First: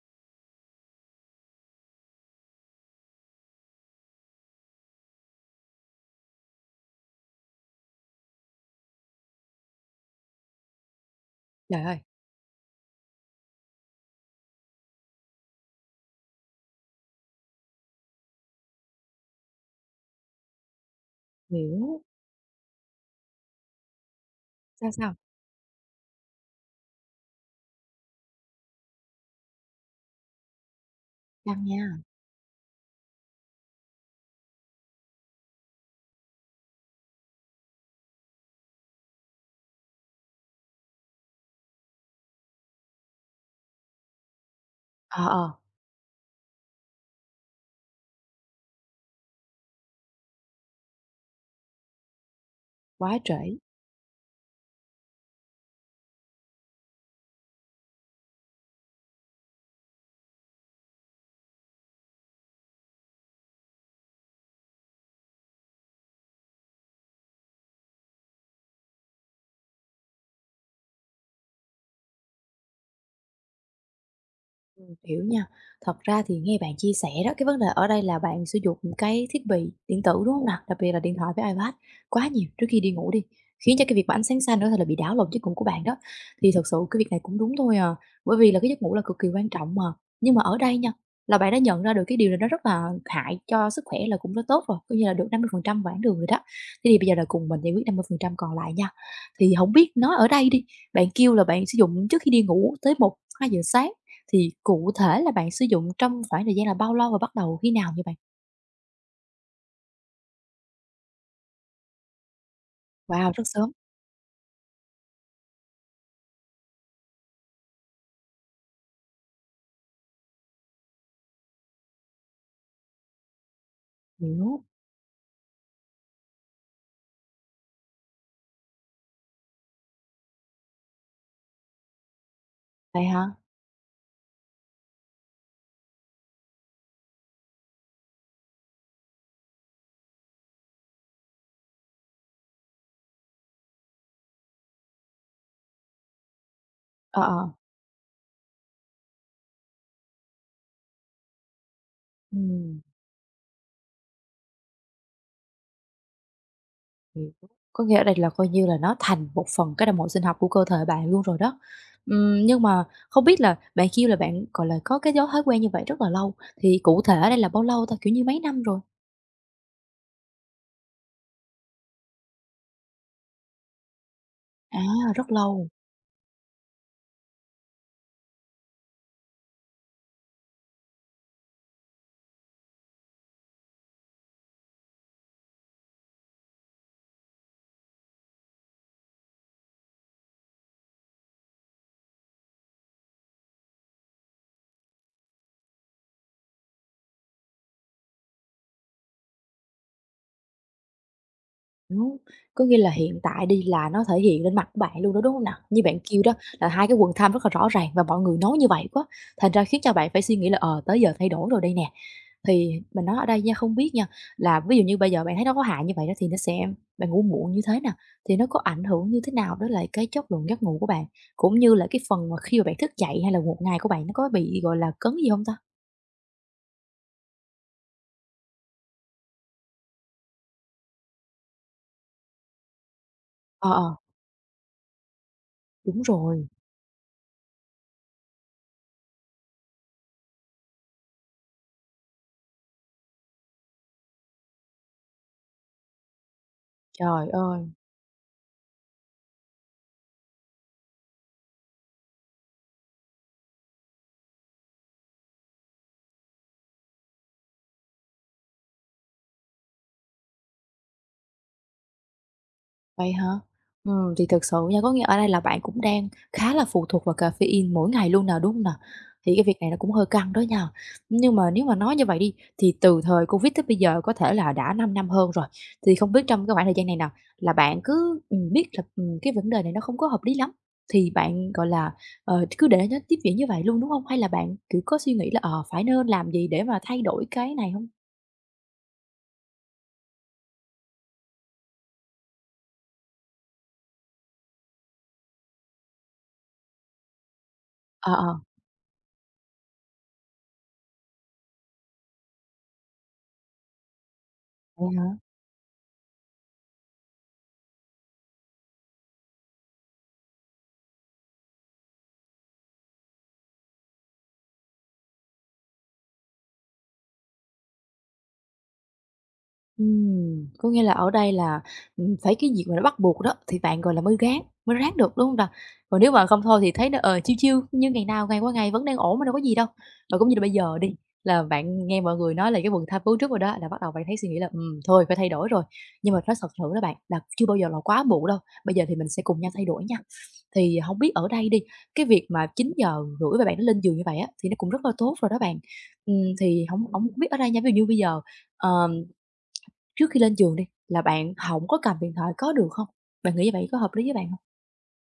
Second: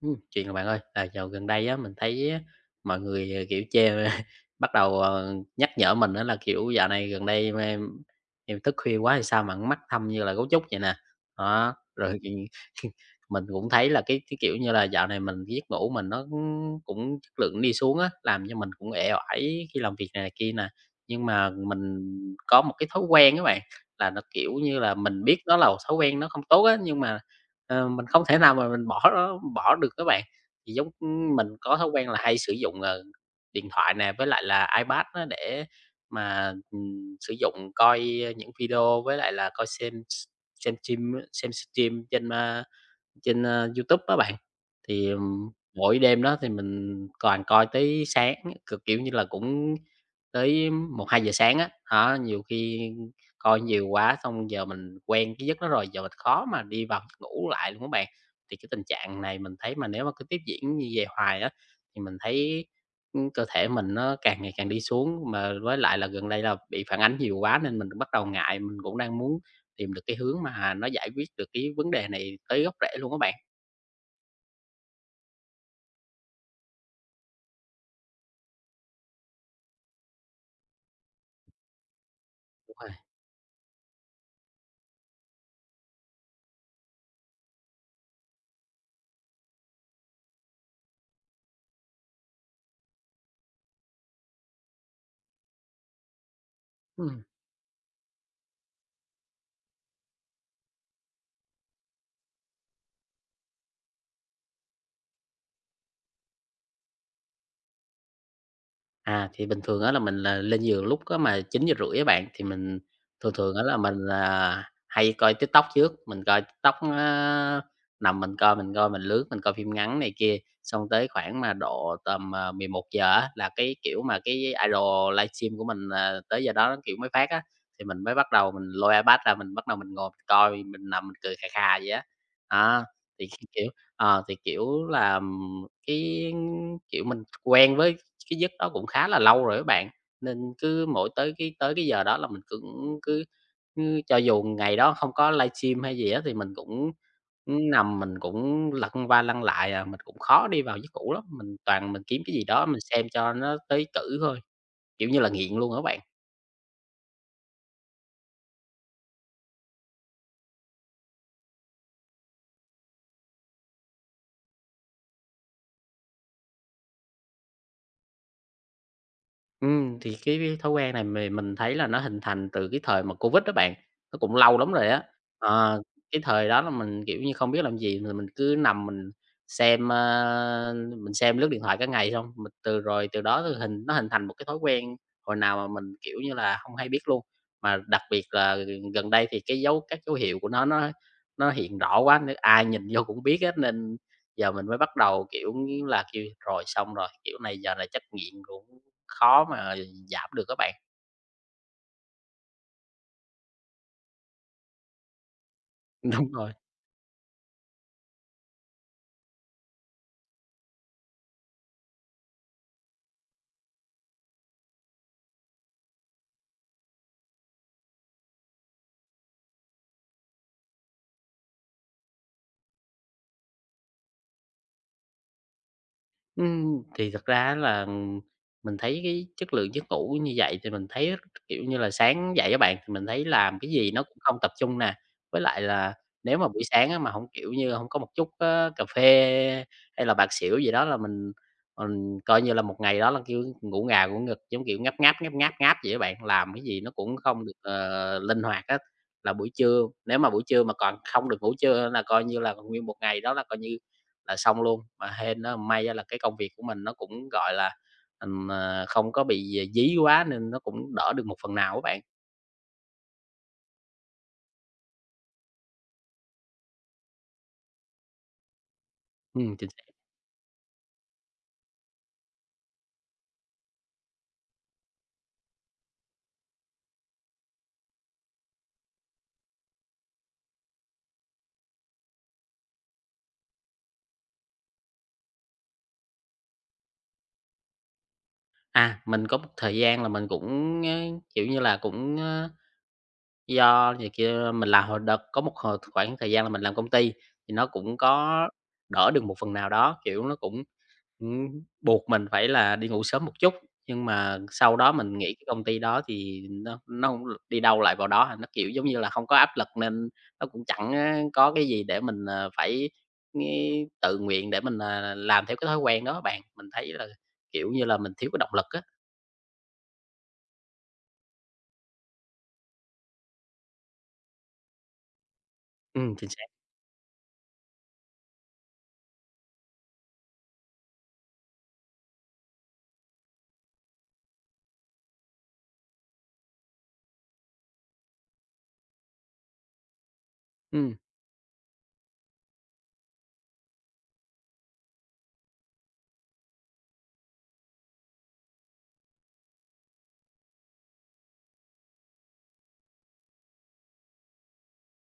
Chuyện rồi bạn ơi, là dạo gần đây á, mình thấy á, mọi người, kiểu, chê bắt đầu, nhắc nhở mình đó là, kiểu, dạo này gần đây em thức khuya quá hay sao mà mắt thâm như là gấu trúc vậy nè. Đó, Trời ơi, rồi mình cũng thấy là cái, kiểu như là, dạo này mình giấc ngủ mình nó cũng cũng chất lượng đi xuống á, làm cho mình cũng uể oải khi làm việc này này kia nè. Nhưng mà mình hiểu. có một cái thói quen các bạn, là nó, kiểu như Sao, là, sao? mình biết nó là một thói quen nó không tốt á, nhưng mà, mình không thể nào mà mình bỏ nó bỏ được các bạn. Thì giống ừ, mình Căng có nha. thói quen là hay sử dụng, điện thoại nè, với lại là iPad á để mà, sử dụng coi ờ, những video với lại là coi xem xem stream trên, a, trên, YouTube á bạn, thì, Ờ, ờ, mỗi đêm đó thì mình toàn coi tới sáng, cực kiểu như là, cũng tới một hai giờ sáng á. Đó, nhiều khi quá trễ. coi nhiều quá xong giờ mình quen cái giấc đó rồi, giờ mình khó mà đi vào giấc ngủ lại luôn á bạn. Thì cái tình trạng này mình thấy mà nếu mà cứ tiếp diễn như vậy hoài á, thì mình thấy, cơ thể mình nó càng ngày càng đi xuống, mà với lại là gần đây là bị phản ánh nhiều quá nên mình bắt đầu ngại, mình cũng đang muốn tìm được cái hướng mà nó giải quyết được cái vấn đề này tới gốc rễ luôn á bạn. Hiểu nha. Thật ra thì nghe bạn chia sẻ đó, cái vấn đề ở đây là bạn sử dụng cái thiết bị điện tử, đúng không nào? Đặc biệt là điện thoại với iPad quá nhiều trước Đúng khi rồi. đi ngủ đi, khiến cho cái việc mà ánh sáng xanh nữa là bị đảo lộn giấc ngủ của bạn đó. Thì thật sự cái việc này cũng đúng thôi à, bởi vì là cái giấc ngủ là cực kỳ quan trọng mà. Nhưng mà ở đây nha, là bạn đã nhận ra được cái điều này nó rất là hại cho sức khỏe là cũng rất tốt rồi, coi như là được 50% quãng đường rồi đó. Thế thì bây giờ Ừm. là cùng mình giải quyết 50% còn lại nha. Thì không biết nói ở đây đi, bạn kêu là bạn sử dụng trước khi đi ngủ tới một hai giờ sáng thì cụ thể là bạn sử dụng trong khoảng thời gian là bao lâu và bắt đầu khi nào vậy bạn? À, thì bình thường đó là mình là lên giường lúc có mà chín giờ rưỡi các bạn, thì mình thường Wow, rất thường đó sớm. là mình là hay coi TikTok trước, mình coi TikTok á, nằm mình coi, mình coi, mình lướt, mình coi phim ngắn này kia, xong tới khoảng mà độ tầm, à, 11:00 á là cái, kiểu mà, cái Hiểu, idol livestream của mình là tới giờ đó, nó kiểu, mới phát á, thì mình mới bắt đầu mình lôi iPad ra mình bắt đầu mình ngồi mình coi, mình nằm mình cười khà khà vậy á. Đó, vậy thì, hả? cái kiểu, ờ, thì, kiểu là, cái, kiểu, mình quen với cái giấc đó cũng khá là lâu rồi á bạn, nên cứ mỗi tới cái giờ đó là mình cũng cứ cứ cho dù ngày đó không có livestream hay gì á, thì mình cũng Ờ, ờ, nằm mình cũng lăn qua lăn lại à, mình cũng khó đi vào giấc ngủ lắm, mình toàn mình kiếm cái gì đó mình ừm, xem cho nó tới cử thôi, kiểu như là, nghiện luôn á các bạn. hiểu. Có nghĩa ở đây là coi như là nó thành một phần cái đồng hồ sinh học của cơ thể bạn luôn rồi đó. Nhưng mà không biết là bạn kêu là bạn, gọi là, có cái dấu thói quen như vậy rất là lâu, thì cụ thể đây là bao lâu ta? Kiểu như mấy năm rồi? Thì cái thói quen này mình thấy là nó hình thành từ cái thời mà Covid đó bạn, nó cũng lâu lắm À, rồi á. rất lâu. Ờ, cái thời đó là mình, kiểu như, không biết làm gì rồi mình cứ nằm mình xem, mình xem lướt điện thoại cả ngày xong, mình từ đó thì nó hình thành một cái thói quen hồi nào mà mình, kiểu như là, không hay biết luôn. Mà đặc biệt là gần gần đây thì cái dấu các dấu hiệu của nó hiện rõ quá nên ai nhìn vô cũng biết hết, nên giờ mình mới bắt đầu, kiểu như là, kêu rồi xong rồi, kiểu này giờ này chắc nghiện cũng khó mà giảm được các bạn. Đúng, có nghĩa là hiện tại đi là nó thể hiện lên mặt của bạn luôn đó, đúng không nào? Như bạn kêu Đúng đó rồi. là hai cái quần thâm rất là rõ ràng và mọi người nói như vậy quá, thành ra khiến cho bạn phải suy nghĩ là, ờ, tới giờ thay đổi rồi đây nè. Thì mình nói ở đây nha, không biết nha, là ví dụ như bây giờ bạn thấy nó có hại như vậy đó thì nó sẽ bạn ngủ muộn như thế nào? Thì nó có ảnh hưởng như thế nào đó là cái chất lượng giấc ngủ của bạn? Cũng như là cái phần mà khi mà bạn thức dậy hay là một ngày của bạn nó có bị, gọi là, cấn gì không ta? Thì thật ra á là mình thấy cái chất lượng giấc ngủ như vậy thì mình thấy, kiểu như là, sáng dậy các bạn, thì mình thấy làm cái Ờ, gì ờ, nó cũng không tập trung nè. Với lại là đúng nếu rồi, mà buổi sáng á mà không kiểu như, không có một chút á cà phê hay là bạc xỉu gì đó là mình coi như là một ngày đó là, kiểu, ngủ ngà ngủ gật, giống kiểu, ngáp ngáp, ngáp ngáp, ngáp vậy các bạn, làm cái gì nó cũng trời không được, ơi! Linh hoạt hết. Là buổi trưa nếu mà buổi trưa mà còn không được ngủ trưa là coi như là nguyên một ngày đó là coi như là xong luôn. Mà hên nó may á là cái công việc của mình nó cũng, gọi là, không có bị, dí quá nên nó cũng đỡ được một phần nào các bạn. Vậy hả? Thì thực sự nha, có nghĩa ở đây là bạn cũng đang khá là phụ thuộc vào caffeine mỗi ngày luôn nào đúng hông nè? Thì cái việc Chính này nó xác. cũng hơi căng đó nha. Nhưng mà nếu mà nói như vậy đi, thì từ thời Covid tới bây giờ có thể là đã 5 năm hơn rồi, thì không biết trong cái khoảng thời gian này nào là bạn cứ, biết là, cái vấn đề này nó không có hợp lý lắm, thì bạn, gọi là, ờ, cứ để nó tiếp diễn như vậy luôn, đúng không? Hay là bạn, cứ có suy nghĩ là, ờ, phải nên làm gì để mà thay đổi cái này không? À, mình có một thời gian là mình cũng, kiểu như là, cũng, ơ Do thì, kia, mình làm hồi đợt có một hồi khoảng thời gian là mình làm công ty, thì nó cũng Ờ, ờ, có đỡ được một phần nào đó, kiểu, nó cũng, ừm, buộc mình phải là đi ngủ sớm một chút. Nhưng mà sau vậy đó hả? mình nghĩ cái công ty đó thì nó không đi đâu lại vào đó à, nó, kiểu, giống như là, không có áp lực nên nó cũng chẳng á có cái gì để mình, phải nghe tự nguyện để mình, làm theo cái thói quen đó bạn. Mình thấy là, kiểu như là, mình thiếu cái động lực á. Có nghĩa là ở đây là, phải cái việc mà nó bắt buộc đó thì bạn, gọi là, mới ráng được, đúng không nào? Còn nếu mà Chính không xác. thôi thì thấy nó, ờ, chiêu chiêu như ngày nào ngày qua ngày vẫn đang ổn mà đâu có gì đâu. Và cũng như là bây giờ đi, là bạn nghe mọi người nói là cái vườn tháp cứu trước rồi đó, là bắt đầu bạn thấy suy nghĩ là, thôi phải thay đổi rồi. Nhưng mà nói thật sự đó bạn, là chưa bao giờ là quá muộn đâu, bây giờ thì mình sẽ cùng nhau thay đổi nha. Thì Ừm. không biết ở đây đi, cái việc mà 9 giờ rưỡi mà bạn nó lên giường như vậy á, thì nó cũng rất là tốt rồi đó bạn. Thì không không biết ở đây nha, ví dụ như bây giờ, ờ, trước khi lên giường đi, là bạn không có cầm điện thoại có được không? Bạn nghĩ như vậy có hợp lý với bạn không?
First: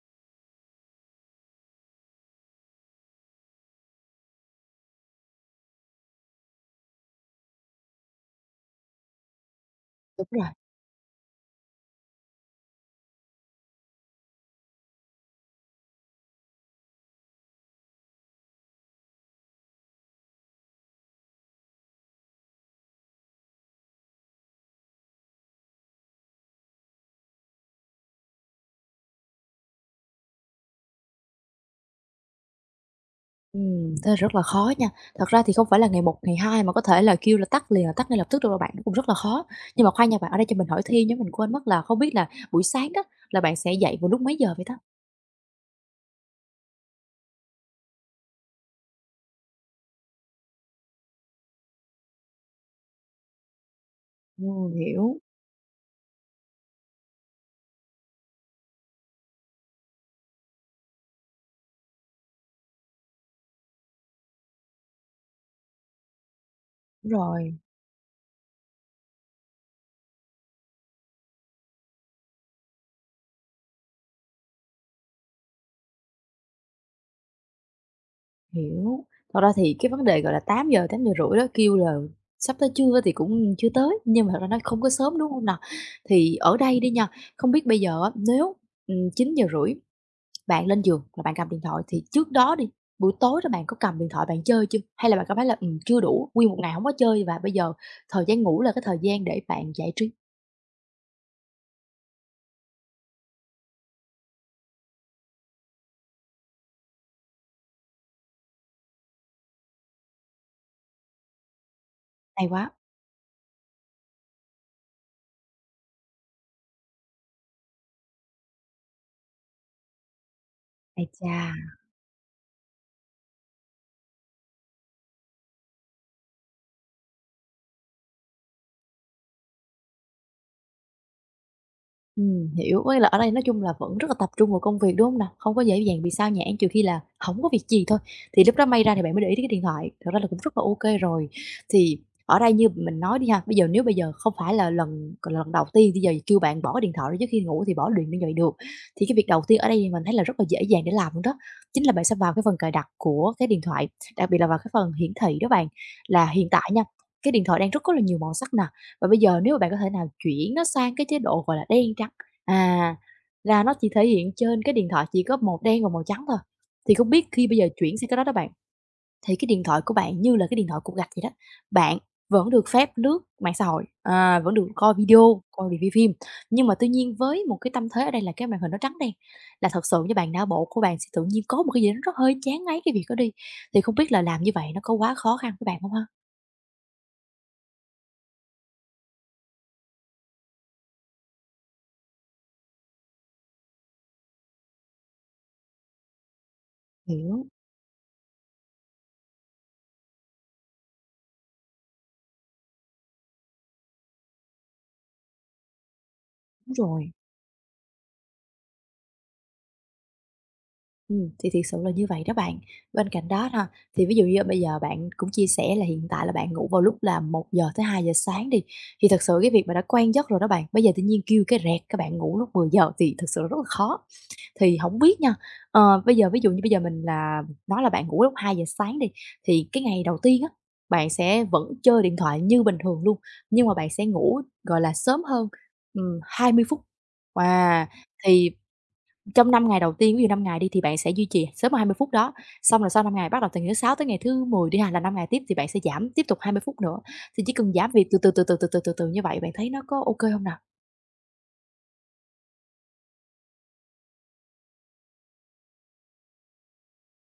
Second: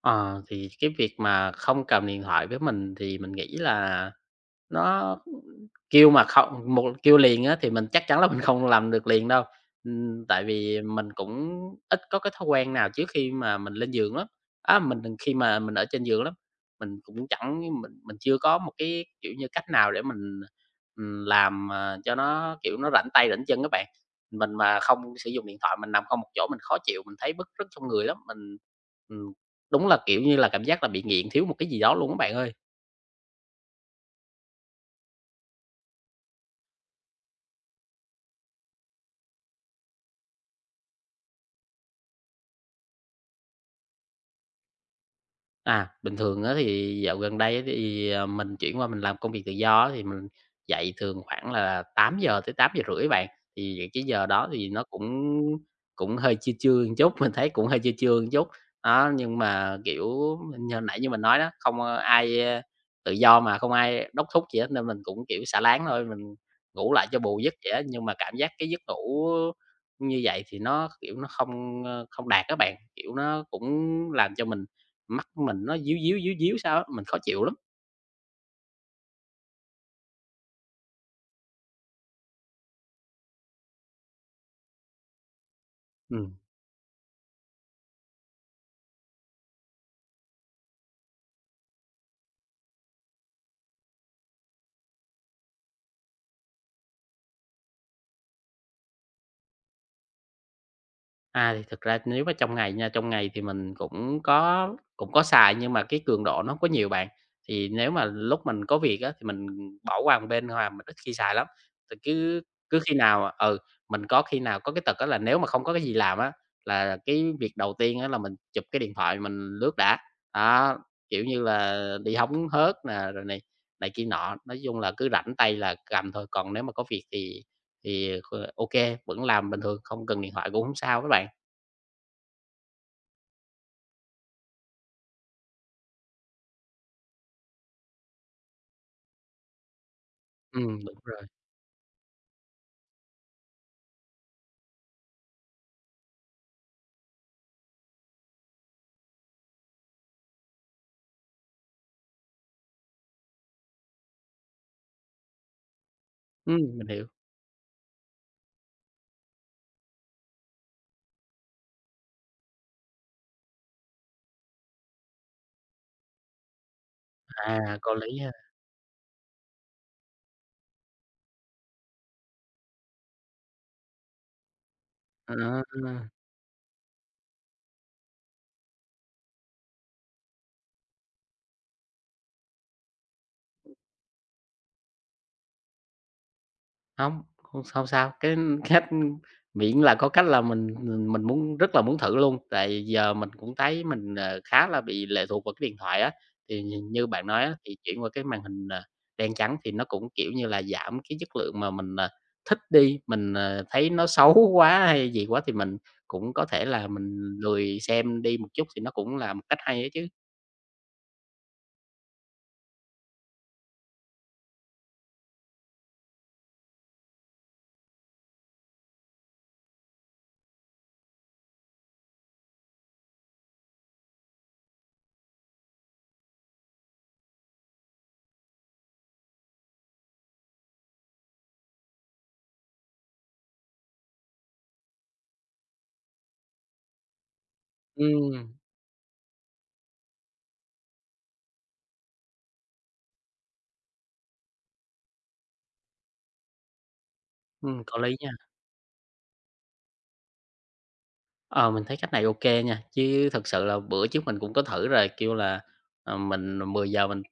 Ờ, thì cái việc mà không cầm điện thoại với mình thì mình nghĩ là nó kêu mà không một kêu liền á thì mình chắc chắn là mình không làm được liền đâu, Đúng tại rồi, vì mình cũng ít có cái thói quen nào trước khi mà mình lên giường lắm. Á, mình đừng khi mà mình ở trên giường lắm, mình cũng chẳng mình chưa có một cái, kiểu như, cách nào để mình, làm, cho nó, kiểu, nó rảnh tay rảnh chân á bạn. Mình mà không sử dụng điện thoại, mình nằm không một chỗ mình khó chịu, mình thấy bứt rứt trong người lắm, mình, ừm, đúng là, kiểu như là, cảm giác là bị nghiện thiếu một cái gì đó luôn á bạn ơi. Thế là rất là khó nha. Thật ra thì không phải là ngày một ngày 2 mà có thể là kêu là tắt liền là tắt ngay lập tức được đâu rồi bạn, nó cũng rất là khó. Nhưng mà khoan nha bạn, ở đây cho mình hỏi thêm nhé, mình quên mất là không biết là buổi sáng đó là bạn sẽ dậy vào lúc mấy giờ vậy ta? À, bình thường á thì dạo gần đây á thì, mình chuyển qua mình làm công việc tự do á, thì mình dậy thường khoảng là tám giờ tới tám giờ rưỡi bạn. Thì những cái giờ đó thì nó cũng Hiểu, cũng hơi trưa trưa một chút, mình thấy cũng hơi trưa trưa một chút. Đó, nhưng mà, kiểu, như hồi nãy như mình nói đó, không, tự do mà không ai đốc thúc gì hết nên mình cũng, kiểu, xả láng thôi, mình ngủ lại đúng cho bù giấc rồi, vậy á. Nhưng mà cảm giác cái giấc ngủ như vậy thì nó, kiểu, nó không, không đạt các bạn, kiểu, nó cũng làm cho mình Mắt mình nó díu díu, díu díu sao á, mình khó chịu lắm. hiểu. Thật ra thì cái vấn đề, gọi là, tám tám giờ rưỡi đó kêu là sắp tới trưa thì cũng chưa tới, nhưng mà thật ra nó không có sớm, đúng không nào? Ừm. Thì ở đây đi nha, không biết bây giờ á, nếu, ừ, chín giờ rưỡi bạn lên giường là bạn cầm điện thoại thì trước đó đi, buổi tối đó bạn có cầm điện thoại bạn chơi chưa? Hay là bạn cảm thấy là, chưa đủ, nguyên một ngày không có chơi và bây giờ thời gian ngủ là cái thời gian để bạn giải trí? À, thì thực ra nếu mà trong ngày nha, trong ngày thì mình cũng có xài nhưng mà cái cường độ nó hông có nhiều bạn. Thì nếu mà lúc mình có việc á, thì mình bỏ qua một bên hoặc là mình ít khi xài lắm. Thì cứ Hay quá! cứ khi nào ừ, mình có khi nào có cái tật đó là nếu mà không có cái gì làm á, là cái việc đầu tiên á là mình chụp cái điện thoại mình lướt đã. Đó, Ái kiểu như chà! là, đi hóng hớt nè, rồi này này kia nọ, nói chung là cứ rảnh tay là cầm thôi, còn nếu mà có việc thì ok vẫn làm bình thường, không cần điện thoại cũng không sao các bạn. Hiểu, có nghĩa là ở đây nói chung là vẫn rất là tập trung vào công việc, đúng không nào? Không có dễ dàng bị sao nhãng trừ khi là không có việc gì thôi, thì lúc đó may ra thì bạn mới để ý tới cái điện thoại, thật ra là cũng rất là ok Đúng rồi. rồi. Thì ở đây như mình nói đi ha, bây giờ nếu bây giờ không phải là lần gọi là, lần đầu tiên bây giờ kêu bạn bỏ cái điện thoại ra trước khi ngủ thì bỏ liền như vậy được, thì cái việc đầu tiên ở đây thì mình thấy là rất là dễ dàng để làm luôn đó, chính là bạn sẽ vào cái phần cài đặt của cái điện thoại, đặc biệt là vào cái phần hiển thị đó bạn. Là hiện tại nha, Mình hiểu. cái điện thoại đang rất có là nhiều màu sắc nè, và bây giờ nếu mà bạn có thể nào chuyển nó sang cái chế độ, gọi là, đen trắng, à, là nó chỉ thể hiện trên cái điện thoại chỉ có màu đen và màu trắng thôi. Thì không biết khi bây giờ À, có chuyển sang cái lý đó ha. đó bạn, thì cái điện thoại của bạn như là cái điện thoại cục gạch vậy đó, bạn vẫn được phép lướt mạng xã hội, à, vẫn được coi Ờ. video, coi review phim, nhưng mà tuy nhiên với một cái tâm thế ở đây là cái màn hình nó trắng đen, là thật sự như bạn não bộ của bạn sẽ tự nhiên có một cái gì đó nó hơi chán ngấy cái việc đó đi. Thì không biết là làm như vậy nó có quá khó khăn với bạn không ha? Hông, không không sao, cái cách miễn là có cách là mình muốn rất là muốn thử luôn, tại giờ mình cũng thấy mình, khá là bị lệ thuộc vào cái điện thoại á. Thì nhìn như bạn nói Hiểu, á, thì chuyển qua cái màn hình, đen trắng thì nó cũng, kiểu như là, giảm cái chất lượng mà mình, thích đi, mình, thấy nó xấu quá hay gì quá thì mình cũng có thể đúng là rồi. mình lười xem đi một chút thì nó cũng là một cách hay á chứ. Thì thiệt sự là như vậy đó bạn. Bên cạnh đó ha, thì ví dụ như bây giờ bạn cũng chia sẻ là hiện tại là bạn ngủ vào lúc là một giờ tới hai giờ sáng đi, thì thật sự cái việc mà đã quen giấc rồi đó bạn, bây giờ tự nhiên kêu cái rẹt các bạn ngủ lúc 10 giờ thì thực sự rất là khó. Thì không biết nha, ờ, bây giờ ví dụ như bây giờ mình là nói là bạn ngủ lúc 2 giờ sáng đi, thì cái ngày đầu tiên á, bạn sẽ vẫn chơi điện thoại như bình thường luôn, nhưng mà bạn sẽ ngủ, gọi là, sớm hơn, 20 phút. Wow! Ừm, Thì trong 5 ngày đầu tiên, ví dụ 5 ngày đi thì bạn sẽ duy trì sớm 20 phút đó, xong rồi sau 5 ngày bắt đầu từ ngày thứ 6 tới ngày thứ 10 đi ha, là 5 ngày tiếp thì bạn sẽ giảm tiếp tục 20 phút nữa. Thì chỉ cần giảm có việc lý từ nha. từ, từ từ, từ từ, từ từ như vậy, bạn thấy nó có ok không nào? Ờ, mình thấy cách này ok nha, chứ thật sự là bữa trước mình cũng có thử rồi, kêu là, mình mười giờ mình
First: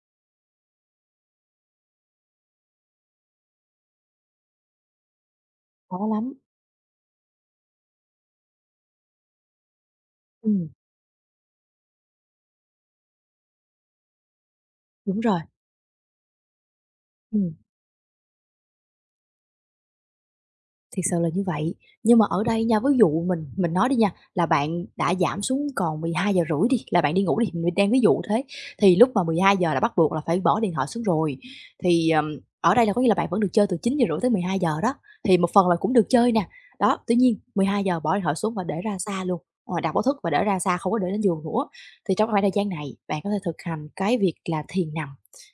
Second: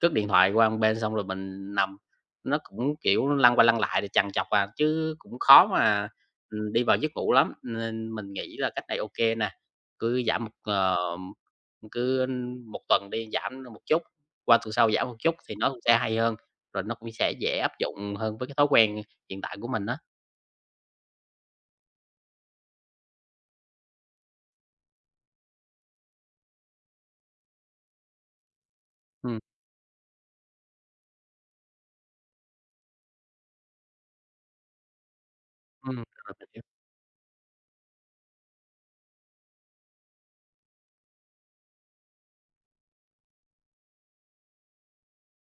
cất điện thoại qua một bên xong rồi mình nằm, nó cũng, kiểu, lăn qua lăn lại để chằn chọc à, chứ cũng khó Khó mà, lắm. Đi vào giấc ngủ lắm. Nên mình nghĩ là cách này ok nè, cứ giảm một, Ừm, cứ một tuần đi, giảm một chút, qua tuần sau giảm một đúng chút rồi, thì nó cũng sẽ hay hơn, rồi nó cũng sẽ ừm. dễ áp dụng hơn với cái thói quen hiện tại của mình á. Thiệt sự là như vậy. Nhưng mà ở đây nha, ví dụ mình nói đi nha, là bạn đã giảm xuống còn 12 giờ rưỡi đi, là bạn đi ngủ đi, mình đang ví dụ thế, thì lúc mà Ừm, 12 giờ là bắt buộc là phải bỏ điện thoại xuống rồi. Thì, ở đây là có nghĩa là bạn vẫn được chơi từ 9 giờ rưỡi tới 12 giờ đó, thì một phần là cũng Ừm. được chơi nè. Đó, tuy nhiên 12 giờ bỏ điện thoại xuống và để ra xa luôn, ờ, đặt báo thức và để ra xa, không có để lên giường nữa. Thì trong khoảng thời gian này, bạn có thể thực hành cái việc là thiền nằm,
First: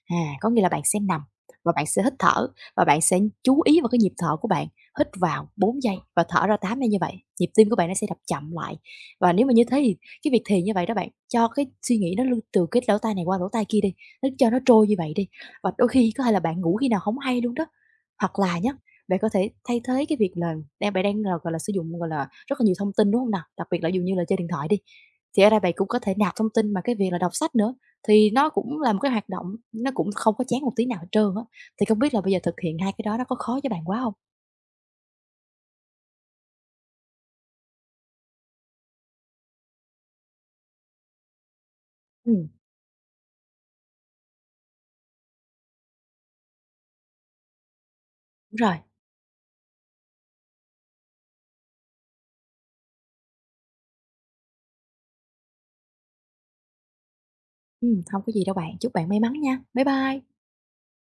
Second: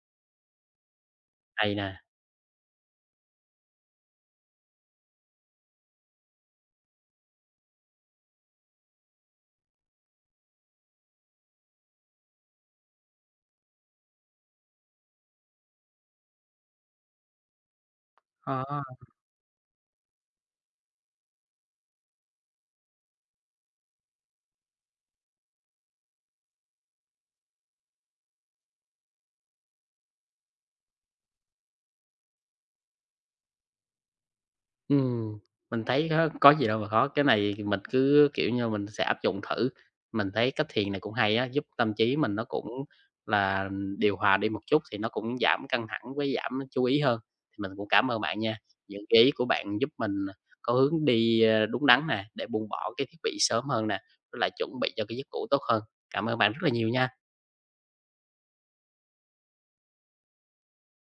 à, có nghĩa là bạn sẽ nằm và Hay bạn nè. sẽ hít thở và bạn sẽ chú ý vào cái nhịp thở của bạn. Hít vào 4 giây và thở ra 8 giây như vậy, nhịp tim của bạn nó sẽ đập chậm lại. Và nếu mà như thế thì cái việc thiền như vậy đó bạn, cho cái suy nghĩ nó lưu từ cái lỗ tai này qua lỗ tai kia đi, nó cho nó trôi như vậy đi. Và đôi khi có thể là bạn ngủ khi nào không hay luôn đó. Hoặc là nhá, bạn có thể thay thế cái việc là đang bạn đang là, gọi là, sử dụng, gọi là, rất là nhiều thông tin, đúng không nào? Đặc biệt là ví dụ như là chơi điện thoại đi, thì ở đây bạn cũng có thể nạp thông tin mà cái việc là đọc sách nữa, thì nó cũng là một cái hoạt động nó cũng không có chán một tí nào hết trơn á. Thì không biết là bây giờ thực hiện 2 cái đó nó có khó cho bạn quá không? Ừm, mình thấy có gì đâu mà khó, cái này thì mình cứ, kiểu như, mình sẽ áp dụng thử. Mình thấy cách thiền này cũng hay á, giúp tâm trí mình nó Ừm. cũng là điều hòa đi một chút thì nó cũng giảm căng thẳng với giảm chú ý hơn. Thì mình cũng cảm ơn bạn nha, Đúng rồi, những cái ý của bạn giúp mình có hướng đi, đúng đắn nè, để buông bỏ cái thiết bị sớm hơn nè, với lại chuẩn bị cho cái giấc ngủ tốt hơn. Cảm ơn bạn rất là nhiều nha. Hông có gì đâu bạn, chúc bạn may mắn nha. Bye bye.